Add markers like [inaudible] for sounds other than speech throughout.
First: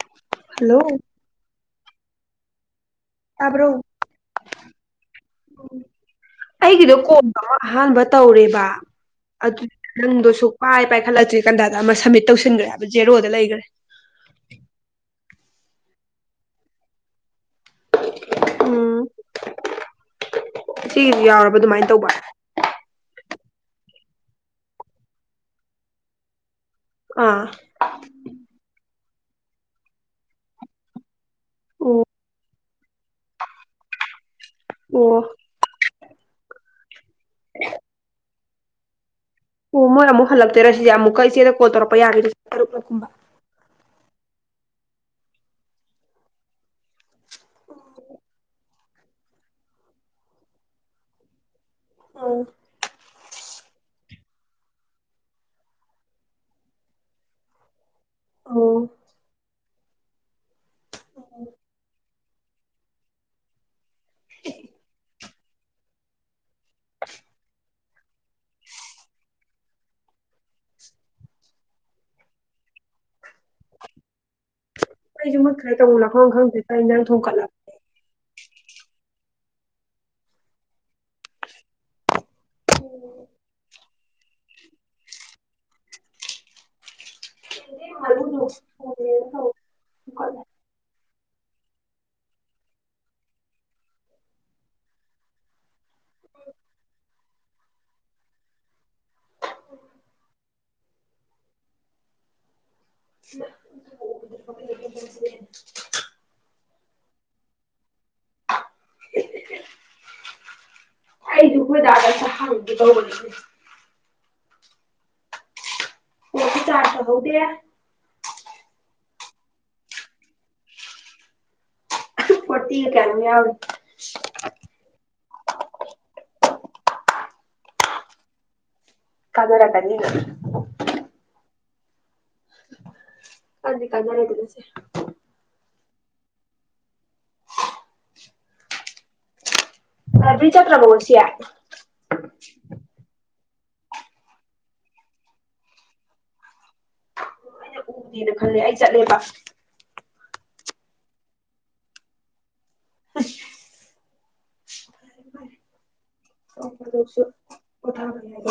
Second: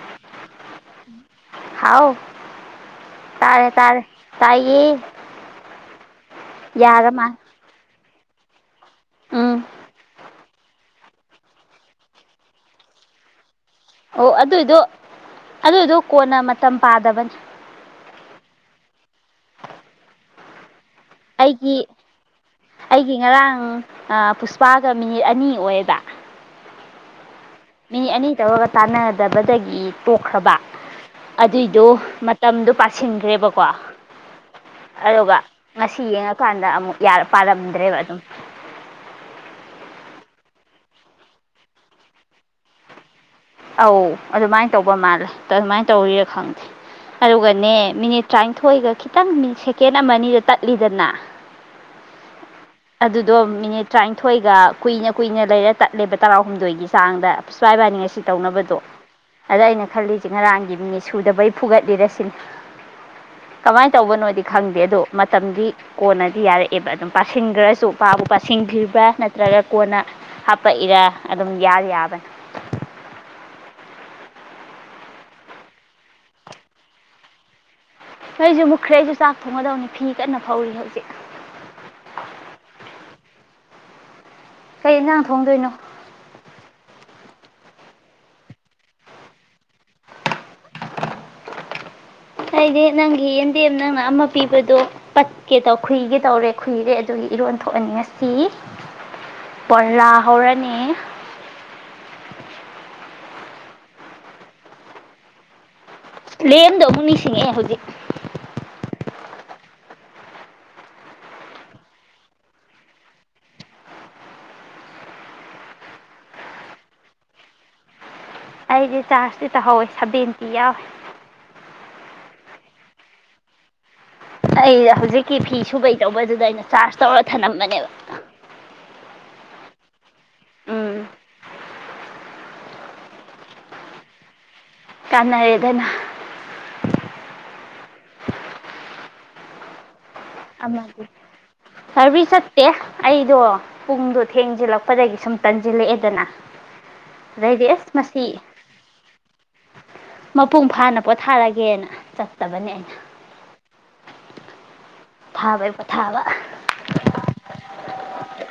[unintelligible] Hello ꯍꯥꯎ ꯌꯥꯥꯕ꯭ꯔꯣ ꯇꯥꯔꯦ ꯇꯥꯔꯦ ꯇꯥꯏꯌꯦ ꯑꯩꯒꯤꯗꯣ ꯌꯥꯔ ꯃꯥꯜꯂꯦ ꯀꯣꯝꯕ ꯑꯃ ꯑꯍꯥꯟꯕ ꯇꯧꯦꯔꯤꯕ ꯑꯗꯨ ꯎꯝ ꯅꯪꯗꯣꯁꯨ ꯄꯥꯏ ꯄꯥꯏꯈꯠꯂꯛꯇ꯭ꯔꯤ ꯀꯟꯗ ꯑꯃ ꯁꯕꯃꯤꯠ ꯇꯧꯁꯤꯟꯈ꯭ꯔꯦꯕ ꯖꯦꯔꯣꯗ ꯂꯩꯈ꯭ꯔꯦ ꯑꯣ ꯑꯗꯨꯏꯗꯣ ꯑꯗꯨꯏꯗꯣ ꯀꯣꯟꯅ ꯃꯇꯝ ꯄꯥꯗꯕꯅꯤ ꯎꯝ ꯁꯤꯁꯨ ꯌꯥꯎꯔꯕ ꯑꯗꯨꯃꯥꯏꯅ ꯇꯧꯕ ꯎꯝ ꯄꯨꯁꯄꯥꯒ ꯃꯤꯅꯤꯠ ꯑꯅꯤ ꯑꯣꯏꯌꯦꯗ ꯑꯥ ꯃꯤ ꯑꯅꯤ ꯇꯧꯔꯒ ꯇꯥꯟꯅꯗꯦ ꯗꯕꯗꯒꯤ ꯇꯣꯛꯈ꯭ꯔꯕ ꯑꯗꯨꯏꯗꯣ ꯑꯣ ꯃꯇꯝꯗꯨ ꯄꯥꯁꯤꯟꯈ꯭ꯔꯦꯕꯀꯣ ꯑꯣ ꯑꯗꯨꯒ ꯉꯁꯤ ꯌꯦꯡꯉꯀꯥꯟꯗ ꯑꯃꯨꯛ ꯄꯥꯜꯂꯝꯗ꯭ꯔꯦꯕ ꯑꯗꯨꯝ ꯍ ꯃꯣꯏ ꯑꯃꯨꯛ ꯍꯜꯂꯛꯇꯦꯔ ꯁꯤꯁꯦ ꯑꯃꯨꯛꯀ ꯏꯆꯦꯗ ꯀꯣꯜ ꯇꯧꯔꯛꯄ ꯌꯥꯒꯦꯔꯨꯛꯂꯛ ꯀꯨꯝꯕ ꯑꯧ ꯑꯗꯨꯃꯥꯏꯅ ꯇꯧꯕ ꯃꯥꯜꯂꯦ ꯑꯗꯨꯃꯥꯏꯅ ꯇꯧꯔꯤꯔ ꯈꯪꯗꯦ ꯑꯗꯨꯒꯅꯦ ꯃꯤꯅꯤꯠ ꯇꯔꯥꯅꯤꯊꯣꯏꯒ ꯈꯤꯇꯪ ꯁꯦꯀꯦꯟ ꯑꯃ ꯑꯅꯤꯗ ꯇꯠꯂꯤꯗꯅ ꯑꯥ ꯑꯗꯨꯗꯣ ꯃꯤꯅꯤꯠ ꯇꯔꯥꯅꯤꯊꯣꯏꯒ ꯀꯨꯏꯅ ꯀꯨꯏꯅ ꯂꯩꯔ ꯇꯠꯂꯦꯕ ꯇꯔꯥꯍꯨꯝꯗꯣꯏꯒꯤ ꯆꯥꯡꯗ ꯑꯁꯏꯕꯅꯤ ꯉꯁꯤ ꯁꯤ ꯑꯣ ꯇꯧꯅꯕꯗꯣ ꯑꯗ ꯑꯩꯅ ꯈꯜꯂꯤꯁꯦ ꯉꯔꯥꯡꯒꯤ ꯁꯨꯗꯕꯩ ꯐꯨꯒꯠꯂꯤꯔꯁꯤ ꯀꯃꯥꯏ ꯇꯧꯕꯅꯣꯗꯤ ꯈꯪꯗꯦ ꯑꯗꯣ ꯃꯇꯝꯗꯤ ꯀꯣꯟꯅꯗꯤ ꯌꯥꯔꯦ ꯑꯦꯕ ꯑꯗꯨꯝ ꯄꯥꯁ ꯈꯔꯁꯨ ꯎꯄꯥ ꯎꯄꯥ ꯁꯤꯡꯈꯤꯕ꯭ꯔꯥ ꯅꯠꯇ꯭ꯔꯒ ꯀꯣꯟꯅ ꯍꯥꯞꯄꯛꯏꯔꯥ ꯑꯗꯨꯝ ꯌꯥ ꯌꯥꯕꯅꯤ ꯑꯩꯁꯨꯨ ꯃꯨꯠ ꯈ꯭ꯔꯦ ꯇꯧꯐꯝ ꯈꯪꯗ꯭ꯔꯦ ꯀ ꯅꯪ ꯊ ꯊꯣꯛꯀꯠꯂꯛꯄꯦ ꯅꯣꯏꯁꯨ ꯃꯨꯛꯈ꯭ꯔꯦ ꯑꯩꯁꯨ ꯆꯥꯛ ꯊꯣꯡꯒꯗꯕꯅꯤ ꯐꯤ ꯀꯟꯅ ꯐꯧꯔꯤ ꯍꯧꯖꯤꯛ ꯎꯝ ꯀꯩ ꯌꯦꯟꯁꯥꯡ ꯊꯣꯡꯗꯣꯏꯅꯣ [unintelligible] ꯑꯩꯗꯤ ꯅꯪꯒꯤ ꯌꯦꯟꯗꯦꯝ ꯅꯪꯅ ꯑꯃ ꯄꯤꯕꯗꯣ ꯄꯠꯀꯦ ꯇꯧ ꯈꯨꯏꯒꯦ ꯇꯧꯔꯦ ꯈꯨꯏꯔꯦ ꯑꯗꯨꯒꯤ ꯏꯔꯣꯟ ꯊꯣꯛꯑꯅꯤ ꯉꯁꯤ ꯕꯂꯥ ꯍꯧꯔꯅꯤ [unintelligible] ꯂꯦꯝꯗꯍꯨꯝ ꯅꯤꯡꯁꯤꯡꯉꯛꯦ ꯍꯧꯖꯤꯛ ꯑꯩꯗꯨ ꯍꯣꯏꯗꯗ ꯆ ꯍ ꯇ ꯑꯣꯁꯨ ꯆꯥ ꯁꯣ ꯍꯧꯗꯦ ꯇꯍꯧꯋꯦ ꯁꯥꯕꯦꯟꯇꯤ ꯌꯥꯎꯋꯦ ꯐꯇꯤꯒ ꯀꯌꯥꯅꫭꯝ ꯌꯥꯎꯏ ꯑꯩ ꯍꯧꯖꯤꯛꯀꯤ ꯐꯤ ꯁꯨꯕꯩ ꯇꯧꯕꯗꯨꯗꯩꯅ ꯆꯥꯔꯖ ꯇꯧꯔ ꯊꯝꯂꯝꯝꯕꯅꯦꯕ ꯀꯗꯣꯔ ꯀꯅꯤꯒ ꯎꯝ ꯀꯅꯤ ꯀꯅ ꯂꯩ ꯑꯗꯨꯅꯁꯦ ꯀꯅꯥꯔꯗꯅ [unintelligible] ꯂꯥꯏꯕ꯭ꯔꯦꯔꯤ ꯆꯠꯇ꯭ꯔꯕꯣ ꯉꯁꯤ ꯂꯥꯕꯦꯔꯤ ꯆꯠꯇꯦ ꯑꯩꯗꯣ ꯄꯨꯡꯗꯣ ꯊꯦꯡꯖꯤꯜꯂꯛꯄꯗꯒꯤ ꯁꯨꯝ ꯇꯟꯁꯤꯜꯂꯛꯑꯦꯗꯅ ꯑꯩꯅ ꯎꯗꯦꯅ ꯈꯜꯂꯦ ꯑꯩ ꯆꯠꯂꯦꯕ ꯃꯄꯨꯡ ꯐꯥꯅ ꯄꯣꯊꯥꯔꯒꯦꯅ ꯆꯠꯇꯕꯅꯦ ꯑꯩ [unintelligible] ꯄꯣꯊꯥꯕꯩ ꯄꯣꯊꯥꯕ ꯅ‌ꯣꯡ ꯐꯥꯗ‌ꯣꯛꯁꯨ ꯄ‌ꯣꯊꯕ ꯌꯥꯏ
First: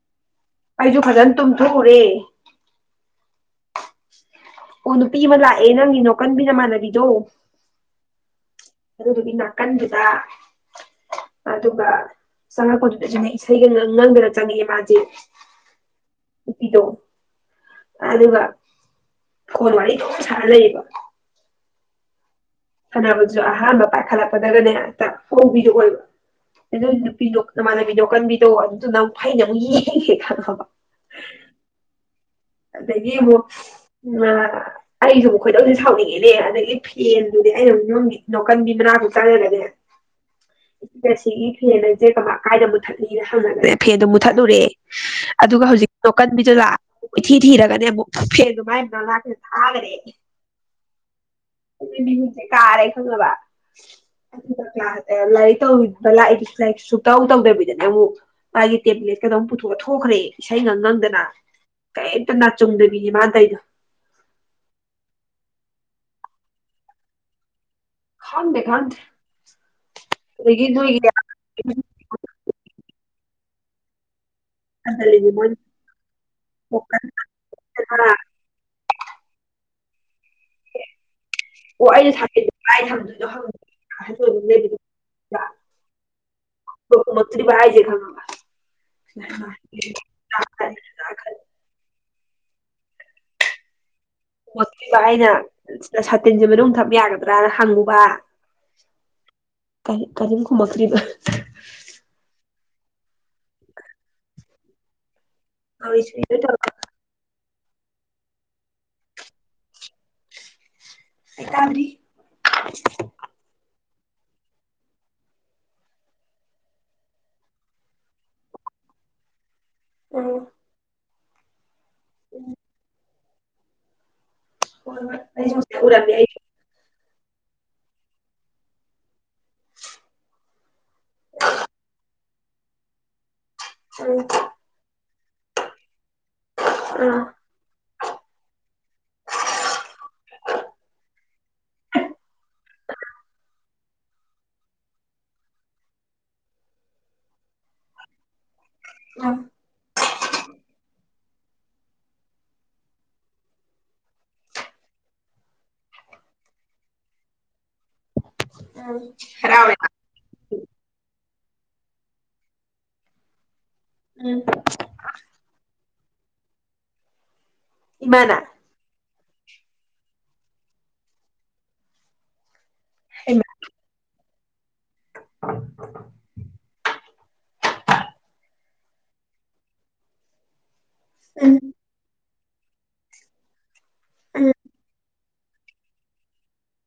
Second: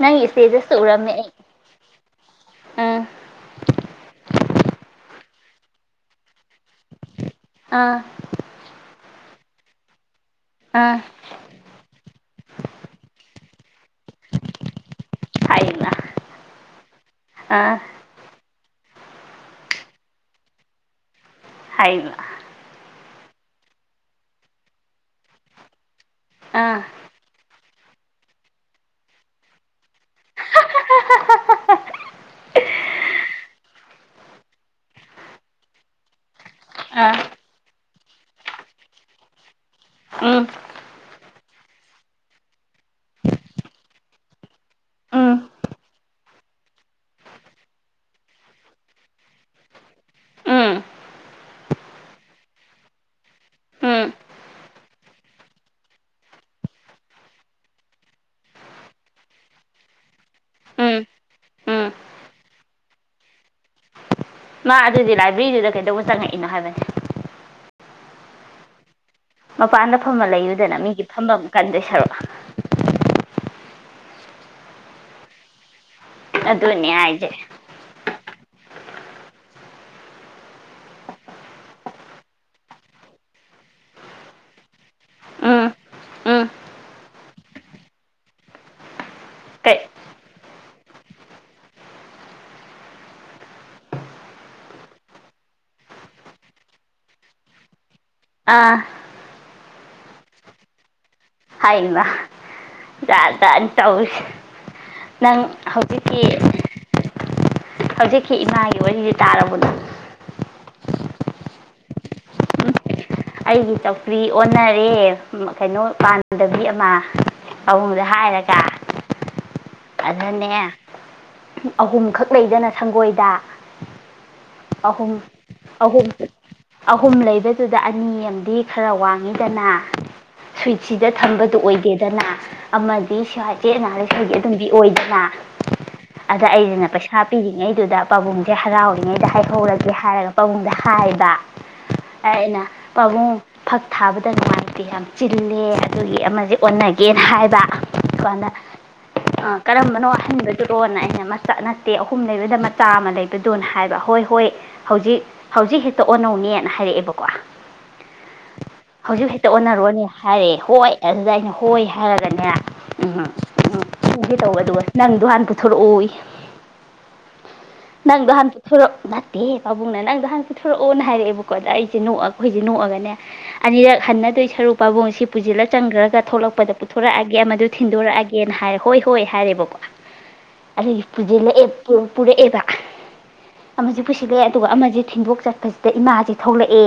ꯅꯪ ꯁꯦꯖꯁ ꯎꯔꯝꯃꯦ ꯐꯖꯅ ꯇꯨꯝꯊꯣꯛꯎꯔꯦ ꯎꯝ [unintelligible] ꯑꯣ ꯅꯨꯄꯤ ꯑꯃ ꯂꯥꯛꯑ‌ꯦ ꯅꯪꯒꯤꯅꯣ ꯀꯟꯕꯤꯅ ꯃꯥꯅꯕꯤꯗꯣ ꯑꯥ ꯑꯗꯨꯗꯨꯒꯤ ꯅꯥꯀꯟꯗꯨꯗ ꯑꯥ ꯑꯥ ꯑꯗꯨꯒ ꯆꯪꯉꯛ ꯄꯗꯨꯗ ꯑꯩꯁꯨ ꯉꯛ ꯏꯁꯩꯒ ꯉꯪꯗꯅ ꯆꯪꯉꯦ ꯃꯥꯁꯦ ꯍꯥꯏꯃ ꯅꯨꯄꯤꯗ‌ꯣ ꯑꯥ ꯑꯗꯨꯒ ꯐ‌ꯣꯟ ꯋꯥꯔꯤ ꯑꯗꯨꯝ ꯁꯥꯔ ꯂꯩꯌꯦꯕ ꯍꯥꯏꯅ ꯐꯥꯟꯅꯕꯁꯨ ꯑꯍꯥꯟꯕ ꯄꯥꯏꯈꯠꯂꯛꯄꯗꯒꯅꯦ ꯍꯦꯛꯇ ꯍꯣꯡꯕꯤꯔ ꯑꯣꯏꯕ ꯑꯥ ꯑꯗꯨꯏ ꯅꯨꯄꯤꯗ‌ꯣ ꯃꯅꯥ ꯕꯤꯗꯣ ꯀꯟꯕꯤꯗꯣ ꯑꯗꯨꯗꯨꯅ ꯑꯃꯨꯛ ꯐꯩꯅ ꯑꯃꯨꯛ ꯌꯦꯡꯒꯦ ꯈꯂꯣꯕ ꯑꯗꯒꯤ ꯑꯃꯨꯛ ꯎꯝ ꯑꯩꯁꯨ ꯈꯣꯏꯁ‌ꯦ ꯁꯥꯎꯅꯤꯡꯉꯦꯅꯦ ꯑꯗꯒꯤ ꯑꯥ ꯐꯦꯟꯗꯨꯗꯤ ꯑꯩꯩꯅ ꯅꯝꯃꯤ ꯂꯀꯣꯟ ꯕꯤꯃꯤꯔ ꯍꯇꯥꯔꯦ ꯂꯩꯅꯦ ꯎꯝ ꯉꯁꯤꯒꯤ ꯐꯦꯟ ꯍꯥꯏꯁꯦ ꯀꯃꯥꯏ ꯀꯥꯏꯗ ꯃꯨꯠꯊꯠꯂꯤꯅ ꯍꯪꯉꯒꯅꯦ ꯐꯦꯟꯗꯣ ꯃꯨꯠꯊꯠꯂꯨꯔꯦ ꯎꯝ ꯑꯗꯨꯒ ꯍꯧꯖꯤꯛ ꯅꯣꯀꯟꯕꯤꯗꯨ ꯂꯥꯛ ꯏꯊꯤ ꯊꯤꯔꯒꯅꯦ ꯑꯃꯨꯛ ꯐꯦꯟ ꯑꯗꯨꯃꯥꯏ ꯂꯥꯛ꯭ꯔꯦ ꯊꯥꯈꯔꯦ ꯎꯝ ꯑꯗꯨ ꯃꯤꯍꯨꯁꯦ ꯀꯥꯔꯦ ꯈꯪꯕ ꯎꯝ ꯀ꯭ꯂ ꯂꯥꯏꯔꯤꯛ ꯂꯥꯛꯏꯗꯤꯥꯏꯔꯤꯛ ꯁꯨꯛꯇꯧ ꯇꯧꯗꯕꯤꯗꯅꯦ ꯑꯃꯨꯛ ꯃꯥꯒꯤ ꯇꯦꯕ꯭ꯂꯦꯠꯀꯗ ꯄꯨꯊꯣꯛꯑ ꯊꯣꯛꯈ꯭ꯔꯦ ꯏꯁꯩ ꯉꯪ ꯎꯝ ꯉꯪꯗꯅ ꯎꯝ ꯀꯔꯤꯝꯇ ꯅꯥ ꯆꯨꯝꯗꯕꯤꯅꯦ ꯃꯥꯗꯥꯏꯗꯣ ꯃꯥ ꯑꯗꯨꯗꯤ ꯂꯥꯏꯕ꯭ꯔꯦꯔꯤꯗꯨꯗ ꯀꯩꯗꯧꯕ ꯆꯪꯉꯛꯏꯅꯣ ꯍꯥꯏꯕꯅꯦ ꯈꯥꯟꯗꯦ ꯈꯥꯟꯗ ꯃꯄꯥꯟꯗ ꯐꯝꯃ ꯂꯩꯌꯨꯗꯅ ꯃꯤꯒꯤ ꯐꯝꯝꯕ ꯀꯟꯗꯣꯏ ꯁꯔꯨꯛ ꯑ ꯂꯩ ꯃ ꯑꯗꯨ ꯑꯗꯨꯅꯦ ꯍꯥꯏꯖꯦ ꯑꯣ ꯑꯩꯁꯗꯣꯏꯅꯣꯠꯇ ꯎꯝ ꯎꯝ ꯑꯩꯁꯦ ꯈꯪꯉꯕ ꯀꯩ ꯎ [unintelligible] ꯣꯠꯇꯕ ꯑꯩꯅ ꯁꯥꯇꯤꯟꯁꯦ ꯃꯅꯨꯡꯗ ꯊꯛ ꯌꯥꯒꯗ꯭ꯔꯥꯅ ꯍꯪꯉꯨꯕ ꯑꯥ ꯀ ꯀꯔꯤꯝ ꯈꯨꯝꯃꯛ ꯇꯔꯤꯕ ꯍꯥꯏꯃ ꯖꯥꯠ ꯖꯥꯇꯅꯤ ꯇꯧꯏ ꯁꯦ ꯅꯪ ꯍꯧꯖꯤꯛꯀꯤ ꯑꯩ ꯍꯧꯖꯤꯛꯀꯤ ꯏꯃꯥꯒꯤ ꯋꯥꯔꯤꯁꯤ ꯇꯥꯔꯕꯗꯣ ꯑꯩ ꯇꯗꯔꯤ ꯎꯝ ꯑꯩꯒꯤ ꯆꯧꯀꯔꯤ ꯑꯣꯟꯅꯔꯦ ꯀꯩꯅꯣ ꯄꯥꯟꯗꯕꯤ ꯑꯃ ꯄꯥꯕꯨꯡꯗ ꯍꯥꯏꯔꯒ ꯎꯝ ꯑꯗꯅ° ꯑꯍꯨꯝꯈꯛ ꯂꯩꯗꯅ ꯁꯪꯒꯣꯏꯗ ꯑꯍꯨꯝ ꯄꯨ ꯑꯍꯨꯝ ꯑꯍꯨꯝ ꯂꯩꯕꯗꯨꯗ ꯑꯅꯤ ꯑꯃꯗꯤ ꯈꯔ ꯋꯥꯡꯉꯤꯗꯅ ꯁ꯭ꯨꯋꯤꯠꯁꯤꯗ ꯊꯝꯕꯗꯨ ꯑꯣꯏꯗꯦꯗꯅ ꯑꯃꯗꯤ ꯁ꯭ꯋꯥꯏ ꯆꯦꯠꯅ ꯎꯝ ꯍꯥꯏꯔꯤꯈꯩꯒꯤ ꯑꯗꯨꯝꯗꯤ ꯑꯣꯏꯗꯅ꯫ ꯑꯗ ꯑꯩꯁꯤꯅ ꯄꯩꯁꯥ ꯄꯤꯔꯤꯉꯩꯗꯨꯗ ꯄꯥꯕꯨꯡꯁꯦ ꯍꯔꯥꯎꯔꯤꯉꯩꯗ ꯍꯥꯏꯍꯧꯔꯒꯦ ꯍꯥꯏꯔꯒ ꯄꯥꯕꯨꯡꯗ ꯍꯥꯏꯕ ꯑꯩꯅ ꯄꯥꯕꯨꯡ ꯐꯛ ꯊꯥꯕꯗ ꯅꯨꯡꯉꯥꯏꯇꯦ ꯌꯥꯝ ꯆꯤꯜꯂꯦ ꯑꯗꯨꯒꯤ ꯑꯃꯁꯦ ꯑꯣꯟꯅꯒꯦꯅ ꯍꯥꯏꯕ ꯁꯥꯟꯗ ꯎꯝ ꯎꯝ ꯀꯔꯝꯕꯅꯣꯍꯟꯕꯗꯨꯔꯣꯅ ꯑꯩꯅ ꯃꯆꯥꯠꯅ ꯇꯦ ꯑꯍꯨꯝ ꯂꯩꯕꯗ ꯃꯆꯥ ꯑꯃ ꯂꯩꯕꯗꯣꯅ ꯍꯥꯏꯕ ꯍꯣꯏ ꯍꯣꯏ ꯍꯧꯖꯤꯛ ꯍꯧꯖꯤꯛ ꯍꯦꯛꯇ ꯑꯣꯟꯅꯧꯅꯦꯅ ꯍꯥꯏꯔꯛꯑꯦꯕꯀꯣ ꯎꯝ ꯍꯧꯖꯤꯛ ꯍꯦꯛꯇ ꯍꯔꯥꯎꯋꯦ ꯑꯣꯟꯅꯔꯨꯔꯅꯦ ꯍꯥꯏꯔꯦ ꯍꯣꯏ ꯑꯗꯨꯗ ꯑꯩꯅꯣ ꯍꯣꯏ ꯍꯥꯏꯔꯒꯅꯦ ꯎꯝ꯫ ꯎꯝ ꯊꯪꯒꯦ ꯎꯝ ꯇꯧꯋꯦ ꯑꯗꯨꯒ ꯅꯪꯗꯣ ꯍꯥꯟꯅ ꯄꯨꯊꯣꯔꯛꯎ ꯅꯪꯗꯣ ꯏꯃꯥꯅ ꯍꯟꯇ ꯊꯨꯔꯣ ꯅ ꯗꯦ ꯄꯥꯕꯨꯡꯅ ꯅꯪꯗ ꯅꯍꯥꯟ ꯄꯤꯊꯣꯔꯛꯑꯣꯅ ꯍꯥꯏꯔꯛꯑꯦꯕꯀꯣ ꯑꯗ ꯑꯩꯁꯦ ꯅꯣꯛꯑꯒ ꯅꯣꯛꯑꯒꯅꯦ ꯍꯩꯃꯥ ꯑꯅꯤꯔꯛ ꯍꯟꯅꯗꯣꯏꯁ ꯄꯥꯕꯨꯡꯁꯤ ꯄꯨꯁꯤꯜꯂ ꯆꯪꯈ꯭ꯔꯒ ꯊꯣꯛꯂꯛꯄꯗ ꯄꯨꯊꯣꯔꯛꯑꯒ ꯑꯦ ꯑꯃꯗꯨ ꯊꯤꯟꯗꯣꯔꯛꯑꯒꯦꯅ ꯍꯥꯏ ꯍꯣꯏ ꯍꯣꯏ ꯍꯥꯏꯔꯦꯕꯀꯣ꯫ ꯑꯩ ꯎꯝ ꯄꯨꯖꯤꯜꯂꯛꯑꯦ ꯄ꯭ꯔꯣ꯫ ꯄꯨꯔꯦ ꯑꯦꯕꯥꯛ ꯑꯃꯁꯨ ꯄꯨꯁꯤꯜꯂꯛꯦ ꯎꯝ ꯑꯗꯨꯒ ꯑꯃꯁꯨ ꯊꯤꯟꯗꯣꯛ ꯆꯠꯄꯁꯤꯗ ꯏꯃꯥꯁꯦ ꯊꯣꯛꯂꯛꯑꯦ꯫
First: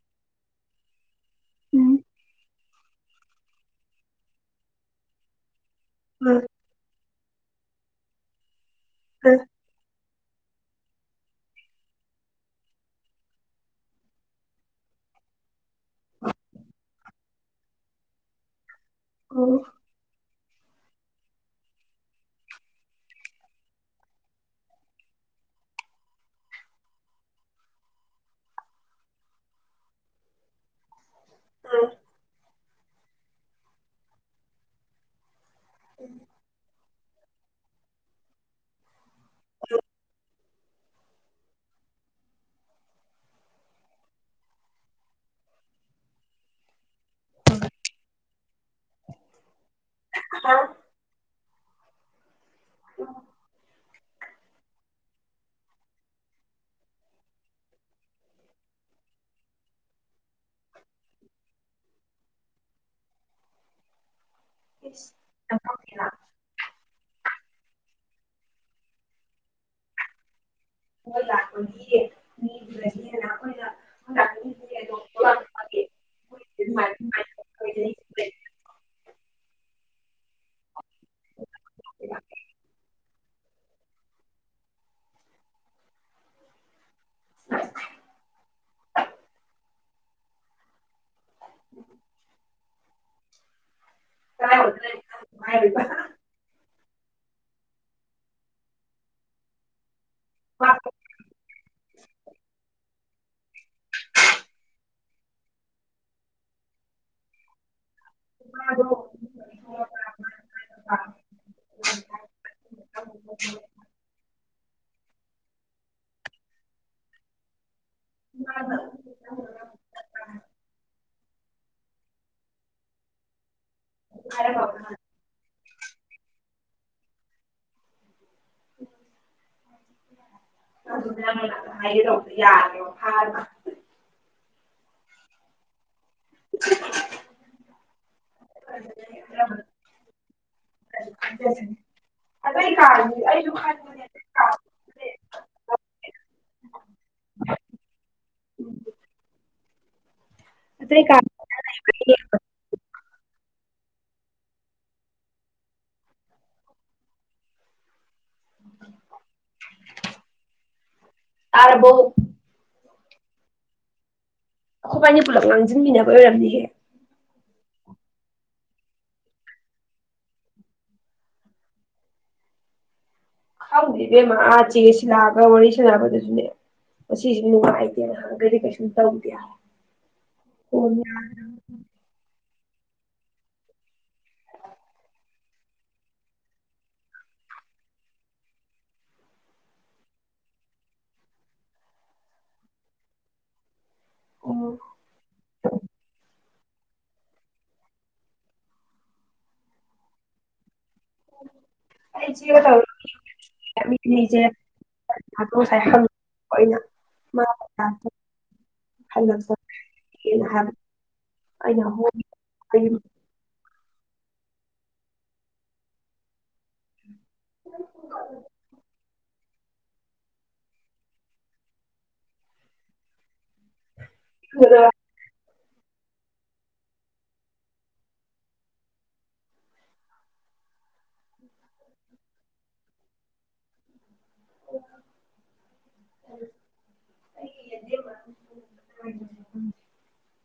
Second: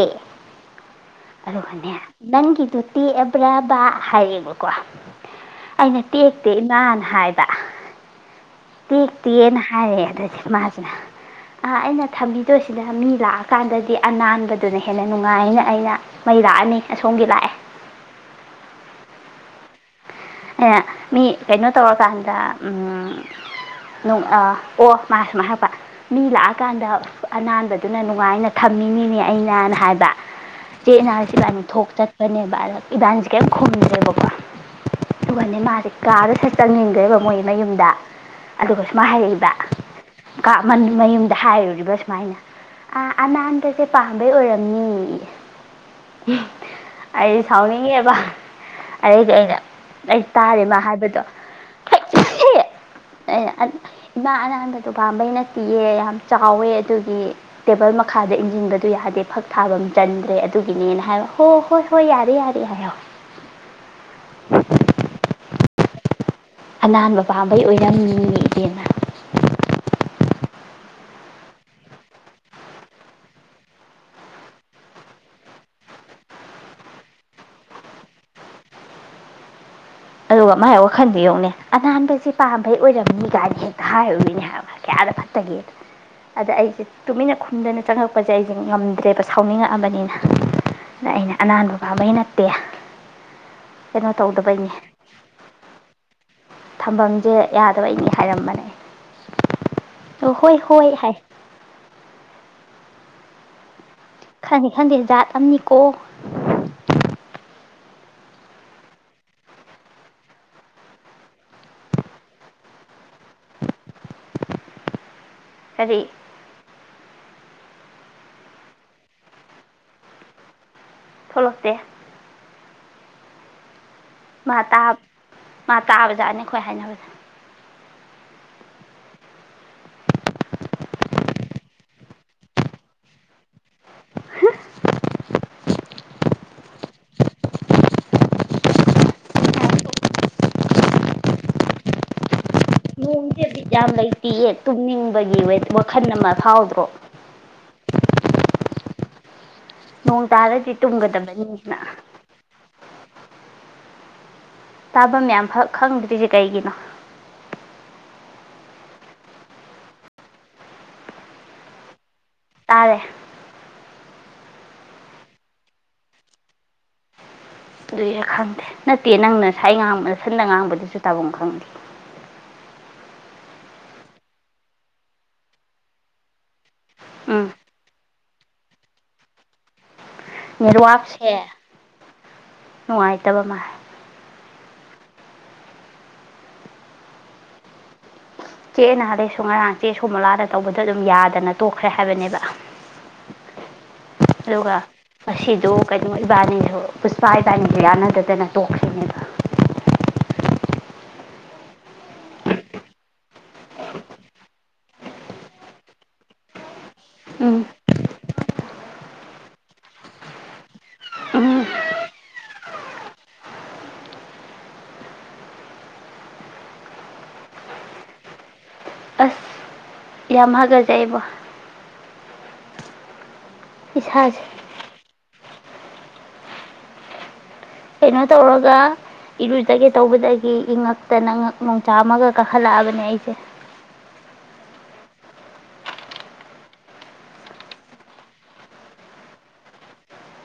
ꯎꯝ ꯑꯗꯨꯒꯅꯦ ꯅꯪꯒꯤ꯫ ꯇꯣꯇꯤ ꯑꯦꯕ꯭ꯔꯕꯥ ꯍꯥꯏꯌꯦꯕꯀꯣ꯫ ꯑꯩꯅ ꯎꯝ ꯇꯦꯛꯇꯦ ꯏꯃꯥꯅ ꯍꯥꯏꯔ ꯆꯥꯛ꯫ ꯇꯤ ꯇ ꯌꯦꯟ ꯍꯥꯏꯔꯦꯗ ꯃꯥꯁꯤꯅ ꯑ ꯑꯩꯅ ꯊꯝꯕꯤꯗꯣꯏꯁꯤꯅ ꯃꯤ ꯂꯥꯛꯑꯀꯥꯟꯗꯗꯤ ꯑꯅꯥꯟꯕꯗꯨꯅ ꯍꯦꯟꯅ꯫ ꯅꯨꯡꯉꯥꯏꯅ ꯑꯌꯥ ꯃꯩ ꯂꯥꯛꯑꯅꯤ ꯑꯁꯣꯝꯒꯤ ꯂꯥꯛꯑꯦ꯫ ꯑꯣ꯫ ꯑꯩꯅ ꯃꯤ ꯀꯩꯅꯣ ꯇꯧꯔꯀꯥꯟꯗ ꯎꯝ ꯅꯣꯡ ꯑꯥ ꯑꯣ ꯃꯥ ꯁꯨꯃꯥꯏꯅ ꯍꯥꯏꯔꯛꯄ ꯃꯤ ꯂꯥꯛꯑꯀꯥꯟꯗ ꯑꯅꯥꯟꯕꯗꯨꯅ ꯅꯨꯡꯉꯥꯏꯅ ꯊꯝꯃꯤꯅꯤꯅꯦ ꯑꯩꯅꯅ ꯍꯥꯏꯕ ꯆꯦꯠꯅ ꯏꯕꯥꯟꯅꯤ ꯊꯣꯛ ꯆꯠꯄꯅꯦ ꯚꯥꯔꯠ꯫ ꯏꯕꯥꯅꯤꯁꯦ ꯀꯦꯝ ꯈꯨꯝꯗ꯭ꯔꯦꯕꯀꯣ꯫ ꯃ ꯃꯥꯔꯦ ꯀꯥꯗ ꯁꯠꯇꯪꯅꯤ ꯐꯖꯔꯤꯕ ꯃꯣꯏ ꯃꯌꯨꯝꯗ ꯑꯗꯨꯒ ꯃꯥ ꯍꯥꯏꯔꯛꯏꯕ ꯃꯌꯨꯝꯗ ꯍꯥꯏꯔꯨꯔꯤꯕ ꯁꯨꯃꯥꯏꯅ ꯑ ꯑꯅꯥꯟꯕꯁꯦ ꯄꯥꯝꯕꯩ ꯑꯣꯏꯔꯝꯅꯤ ꯑꯩꯗꯤ ꯁꯥꯎꯅꯤꯡꯉꯦꯕ ꯑꯗꯩꯗꯤ ꯑꯩꯅ ꯑꯩ ꯇꯥꯔꯦ ꯃꯥ ꯍꯥꯏꯕꯗꯣ ꯑꯩꯅ ꯏꯃꯥ ꯑꯅꯥꯟꯕꯗꯨ ꯄꯥꯝꯕꯩ ꯅꯠꯇꯤꯌꯦ ꯌꯥꯝ ꯆꯥꯎꯋꯦ ꯑꯗꯨꯒꯤ ꯇꯦꯕꯜ ꯃꯈꯥꯗ ꯏꯟꯁꯤꯟꯕꯗꯨ ꯌꯥꯗꯦ ꯐꯛ ꯊꯥꯐꯝ ꯆꯟꯗ꯭ꯔꯦ ꯑꯗꯨꯒꯤꯅꯦꯅ ꯍꯥꯏꯕ ꯍꯣ ꯍꯣꯏ ꯍꯣꯏ ꯌꯥꯔꯦ ꯌꯥꯔꯦ ꯍꯥꯏꯍꯧꯋꯦ ꯑꯅꯥꯟꯕ ꯄꯥꯝꯕꯩ ꯑꯣꯏꯔꯝꯃꯤ ꯑꯗꯨꯅꯦ ꯏꯕꯦꯝꯃ ꯅꯣꯏ ꯂꯥꯛꯄ ꯑꯗꯨꯒ ꯃꯥꯏ ꯋꯥꯈꯟꯗꯣ ꯌꯦꯡꯉꯨꯅꯦ ꯑꯅꯥꯟꯕꯁꯦ ꯄꯥꯝꯕꯩ ꯑꯣꯏꯔꯝꯅꯤ ꯀꯥꯏꯗꯤ ꯍꯦꯛꯇ ꯍꯥꯏꯔꯨꯃꯤꯅꯦ ꯍꯥꯏꯕ ꯀꯌꯥꯗ ꯐꯠꯇꯒꯦ ꯑꯗ ꯑꯩꯁꯦ ꯇꯨꯃꯤꯟꯅ ꯈꯨꯝꯗꯅ ꯆꯪꯉꯛꯄꯁꯦ ꯑꯩꯁꯦ ꯉꯝꯗ꯭ꯔꯦꯕ ꯁꯥꯎꯅꯤꯡꯉꯛꯑꯕꯅꯤꯅ ꯑꯗꯩ ꯑꯩꯅ ꯑꯅꯥꯟꯕ ꯄꯥꯝꯕꯩ ꯅꯠꯇꯦ ꯀꯩꯅꯣ ꯇꯧꯗꯕꯩꯅꯦ [unintelligible] ꯊꯝꯐꯝꯁꯦ ꯌꯥꯗꯕꯩꯅꯤ ꯍꯥꯏꯔꯝꯕꯅꯦ ꯑꯣ ꯍꯣꯏ ꯍꯣꯏ ꯍꯥꯏ ꯈꯪꯗꯦ ꯈꯪꯗꯦ ꯖꯥꯠ ꯑꯃꯅꯤꯀꯣ [unintelligible] ꯀꯔꯤ [unintelligible] ꯊꯣꯛꯂꯛꯇꯦ ꯃꯥ ꯇꯥꯞ ꯃꯥ ꯇꯥꯕ ꯖꯥꯠꯅꯤ ꯑꯩꯈꯣꯏ ꯍꯥꯏꯅꯕꯗꯣ [unintelligible] ꯑꯗꯨ ꯃ ꯍꯥꯏꯒꯦ ꯇꯧꯕꯗ ꯌꯥꯔꯦ ꯐꯔꯒ ꯍ ꯑ ꯍꯧꯖꯤꯛꯁꯦ ꯕꯤꯠ ꯌꯥꯝ ꯂꯩꯇꯤꯌꯦ ꯇꯨꯝꯅꯤꯡꯕꯒꯤ ꯋꯥꯈꯜ ꯑꯃ ꯐꯥꯎꯗ꯭ꯔꯣ ꯎꯝ ꯅꯣꯡ ꯇꯥꯔꯗꯤ ꯇꯨꯝꯒꯗꯕꯅꯤꯅ ꯇꯥꯐꯝ ꯃꯌꯥꯝ ꯐꯛ ꯈꯪꯗ꯭ꯔꯤꯁꯦ ꯀꯩꯒꯤꯅꯣ ꯇꯔꯕꯣ ꯇꯥꯔꯦ ꯑꯩꯈꯣꯏꯕꯥꯅꯤ ꯄꯨꯂꯞ ꯉꯥꯡꯁꯤꯟꯃꯤꯟꯅꯕꯩ ꯑꯣꯏꯔꯝꯅꯤꯌꯦ ꯑꯗꯨꯏꯔ ꯈꯪꯗꯦ ꯅꯠꯇꯦ ꯅꯪꯅ ꯉꯁꯥꯏ ꯉꯥꯡꯕ ꯁꯟꯗ ꯉꯥꯡꯕꯗꯨꯁꯨ ꯇꯥꯐꯝ ꯈꯪꯗꯦ ꯈꯪꯗꯦ ꯏꯕꯦꯝꯃ ꯆꯦ ꯁꯤꯜꯂꯥꯒ ꯋꯥꯔꯤ ꯁꯥꯅꯕꯗꯗꯤꯅꯦ ꯑꯁꯤꯁꯦ ꯎꯝ ꯅꯨꯡꯉꯥꯏꯇꯦꯗꯅ ꯗꯤ ꯀꯩꯁꯨꯝ ꯇꯧꯗꯦ ꯐꯣꯟ ꯅꯦꯠꯋꯥꯛꯁꯦ ꯅꯨꯡꯉꯥꯏꯇꯕ ꯃꯥꯜꯂꯦ ꯆꯦꯅ ꯍꯗꯩꯁꯨ ꯉꯔꯥꯡ ꯆꯦ ꯁꯨ ꯃꯂꯥꯗ ꯇꯧꯕꯗ ꯑꯗꯨꯝ ꯌꯥꯗꯅ ꯇꯣꯛꯈ꯭ꯔꯦ ꯍꯥꯏꯕꯅꯦꯕ ꯑꯗꯨꯒ ꯎꯝ ꯉꯁꯤꯗꯨ ꯀꯩꯅꯣ ꯏꯕꯥꯅꯤꯅ ꯄꯨꯁꯄꯥ ꯏꯕꯥꯅꯤꯁꯨ ꯌꯥꯅꯗꯗꯅ ꯇꯣꯛꯈ꯭ꯔꯤꯅꯦꯕ ꯑꯩꯁ ꯇꯁꯦ ꯉꯁꯥꯏꯪ ꯃꯥ ꯎꯝ ꯍꯂꯣ ꯁꯥꯩꯅ ꯎꯝ ꯑꯩꯅ ꯍ ꯎ ꯑꯁ ꯌꯥꯝ ꯍꯒꯖꯩꯕꯣ ꯏꯁꯖꯦ ꯀꯩꯅꯣ ꯇꯧꯔꯒ ꯏꯔꯨꯖꯒꯦ ꯇꯧꯕꯗꯒꯤ ꯏꯉꯛꯇꯅ ꯉꯛ ꯅꯨꯡ ꯆꯥꯝꯃꯒ ꯀꯥꯈꯠꯂꯛꯑꯕꯅꯦ ꯑꯩꯁꯦ ꯑꯣ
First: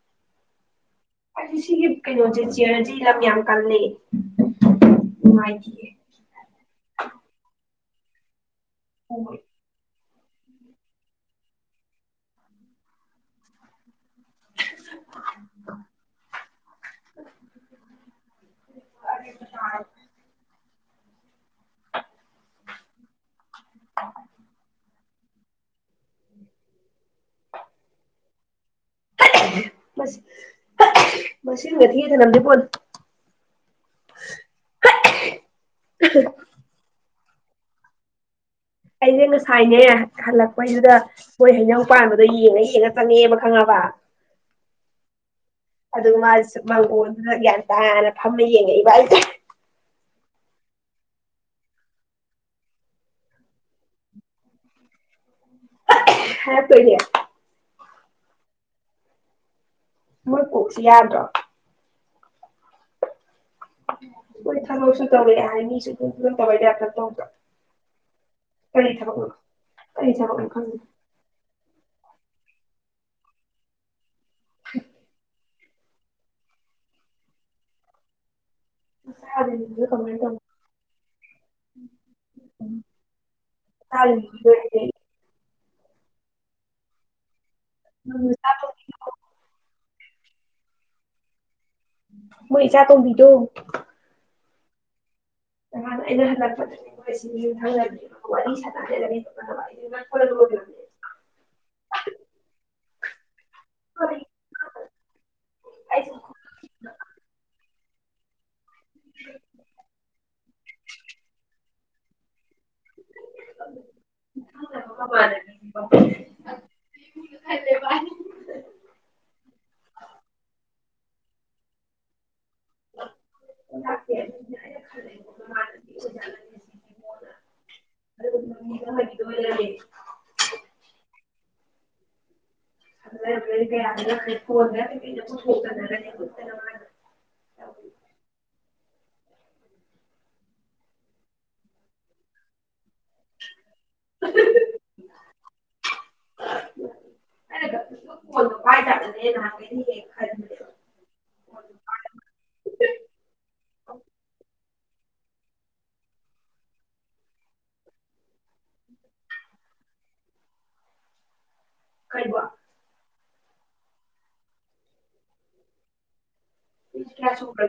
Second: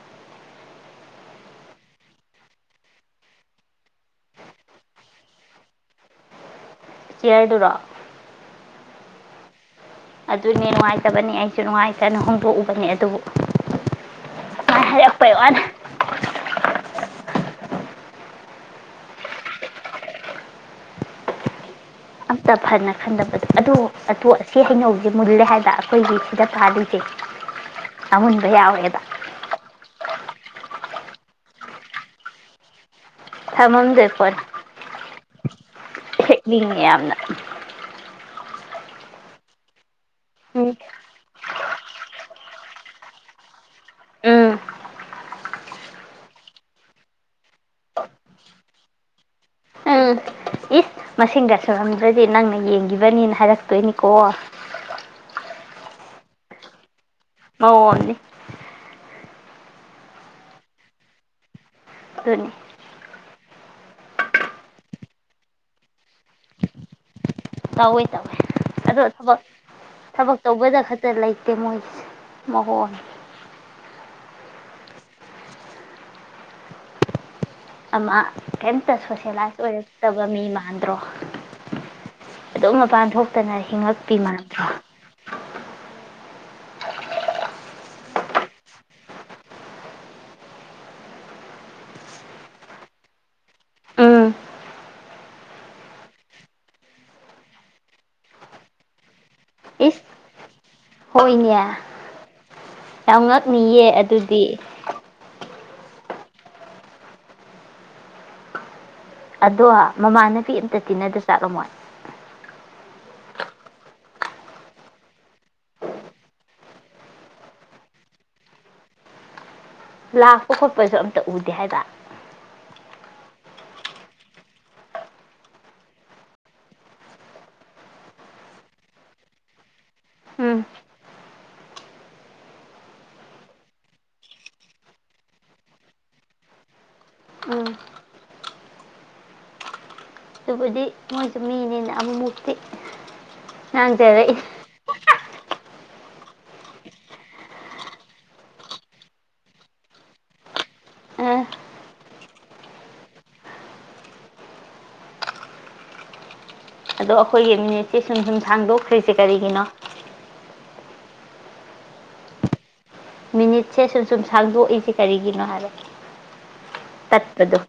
ꯑꯩ ꯁꯤꯒꯤ ꯀꯩꯅꯣꯁꯦ ꯆꯤꯌꯔꯁꯦ ꯂꯝ ꯌꯥꯝ ꯀꯥꯟꯅꯩ ꯅꯨꯡꯉꯥꯏꯇꯤꯌꯦꯦ ꯆꯤꯌꯔꯗꯨꯔꯣ ꯑꯣ ꯑꯗꯨꯅꯦ ꯅꯨꯡꯉꯥꯏꯇꯕꯅꯦ ꯑꯩꯁꯨ ꯅꯨꯡꯉꯥꯏꯇꯅ ꯍꯣꯡꯗꯣꯛꯎꯕꯅꯦ ꯑꯗꯨꯕꯨ ꯍꯥꯏꯔꯛꯄꯩ ꯋꯥꯅꯦ [unintelligible] ꯑ ꯑꯝꯇ ꯐꯅ ꯈꯟꯗꯕꯗꯣ ꯑꯗꯨ ꯑꯇꯣ ꯑꯁꯤ ꯍꯩꯅꯧ ꯃꯨꯜꯂꯦ ꯍꯥꯏꯕ ꯑꯩꯈꯣꯏꯒꯤ ꯁꯤꯗ ꯇꯥꯔꯤꯁꯦ ꯃꯨꯟꯕꯥ ꯌꯥꯎꯔꯦꯕ ꯃꯁꯤꯡꯒ ꯊꯤꯔ ꯊꯅꯝꯗꯣꯏ ꯄꯣꯠꯅꯤ ꯊꯃꯝꯗꯣꯏ ꯄꯣꯠꯅꯤ ꯍꯦꯛꯅꯤꯡꯉꯦ ꯌꯥꯝꯅ [unintelligible] ꯑꯩꯁꯦ ꯉꯁꯥꯏꯅꯦ ꯎꯝ ꯍꯜꯂꯛꯄꯩꯗꯨꯗ ꯃꯣꯏ ꯍꯩꯅꯧ ꯄꯥꯟꯕꯗꯣ ꯌꯦꯡꯉ ꯍꯡꯉ ꯆꯪꯉꯦꯕ ꯈꯪꯉꯕ ꯎꯝ ꯑꯗꯨꯒ ꯃꯥ ꯃꯪꯒꯣꯟꯗꯨꯗ ꯒ꯭ꯌꯥꯟ ꯇꯥꯅ ꯐꯝꯅ ꯌꯦꯡꯉꯛꯏꯕ ꯑꯩꯁꯦ ꯎꯝ ꯏꯁ ꯃꯁꯤꯡꯒ ꯁꯨꯔꯝꯗ꯭ꯔꯗꯤ ꯅꯪꯅ ꯌꯦꯡꯈꯤꯕꯅꯤꯅ ꯍꯥꯏꯔꯛꯇꯣꯏꯅꯤꯀꯣ ꯍꯥꯏꯔꯛꯇꯣꯏꯅꯦ ꯃꯑꯣꯡꯑꯝꯅꯤ ꯃꯣꯏ ꯀꯣꯛꯁꯤ ꯌꯥꯗ꯭ꯔꯣ ꯑꯗꯨꯅꯤ ꯃꯣꯏ ꯊꯕꯛꯁꯨ ꯇꯧꯔꯦ ꯍꯥꯏ ꯃꯤꯁꯨ ꯑꯗꯨꯝ ꯄꯨꯟꯗꯕꯩ ꯇꯥ꯭ꯌꯞꯇ ꯇꯧꯗ꯭ꯔꯣ ꯇꯧꯋꯦ ꯇꯧꯋꯦ ꯀꯔꯤ ꯑꯗꯣ ꯊꯕꯛꯅꯣ ꯊꯕꯛ ꯀꯔꯤ ꯊꯕꯛ ꯊꯕꯛꯅꯣ ꯈꯪꯗꯦ ꯇꯧꯕꯗ ꯈꯛꯇ ꯂꯩꯇꯦ ꯃꯣꯏ ꯃꯣꯍꯣꯏ ꯍ ꯑꯃ ꯀꯩꯝꯇ ꯁꯣꯁꯦꯂꯥꯏꯁ ꯃꯆꯥꯁꯤꯡꯁꯤꯁꯨ ꯀꯃꯥꯏꯅ ꯑꯣꯏꯔꯛꯇꯕ ꯇꯧ ꯃꯤ ꯃꯥꯟꯗ꯭ꯔꯣ ꯑꯗꯨꯝ ꯃꯄꯥꯟ ꯊꯣꯛꯇꯅ ꯍꯤꯡꯉꯛꯄꯤ ꯃꯆꯥꯁꯤꯡꯁꯤꯁꯨ ꯃꯥꯟꯗ꯭ꯔꯣ ꯍꯥꯏꯗꯤ ꯎꯝ ꯃꯣꯏ ꯏ ꯆ ꯀꯕꯤꯗꯣ ꯎꯝ ꯅꯍꯥꯟꯅ ꯑꯩꯅ ꯍꯜꯂꯛꯄꯗꯣꯏꯁꯤ ꯌꯨꯝꯊꯪ ꯋꯥꯔꯤ ꯁꯥꯟꯖꯒꯅꯤꯕ ꯈꯣꯅꯕ ꯑꯩ ꯂꯅꯦ ꯍꯣꯏꯅꯤ ꯌꯥꯝꯅ ꯃꯤꯌꯦ ꯑꯗꯨꯗꯤ ꯑꯩꯁꯨ ꯑꯗꯣ ꯃꯃꯥꯅꯄꯤ ꯑꯃꯝꯇ ꯇꯤꯟꯅꯗ꯭ꯔ ꯆꯠꯂꯝꯃꯣꯏ [unintelligible] ꯂꯥꯛꯄ ꯈꯣꯠꯄꯁꯨ ꯑꯝꯇ ꯎꯗꯦ ꯍꯥꯏꯗ ꯎꯝ [unintelligible] ꯎꯝ ꯑꯗꯨꯔ ꯑꯗꯨꯕꯨꯗꯤ ꯃꯣꯏ ꯃꯤꯅꯤꯅ ꯑꯃꯃꯨꯛꯇꯤ ꯅꯪ ꯇꯦꯦ ꯑꯩꯅ ꯐꯣꯟꯗꯣ ꯄꯥꯏ ꯇꯅꯦ ꯅꯍꯥꯟ ꯀꯩꯗꯤ ꯈ ꯑ ꯑꯗꯣ ꯑꯩꯈꯣꯏꯒꯤ ꯃꯤꯅꯤꯠꯁꯦ ꯁꯨꯝ ꯁꯨꯝ ꯁꯥꯡꯗꯣꯛꯈ꯭ꯔꯤꯁꯦ ꯀꯔꯤꯒꯤꯅꯣ ꯀꯩ ꯋꯥ ꯃꯤꯅꯤꯠꯁꯦ ꯁꯨꯝ ꯁꯨꯝ ꯁꯥꯡꯗꯣꯛꯏꯁꯦ ꯀꯔꯤꯒꯤꯅꯣ ꯍꯥꯏꯔꯦ ꯏꯌꯥꯁꯨꯕ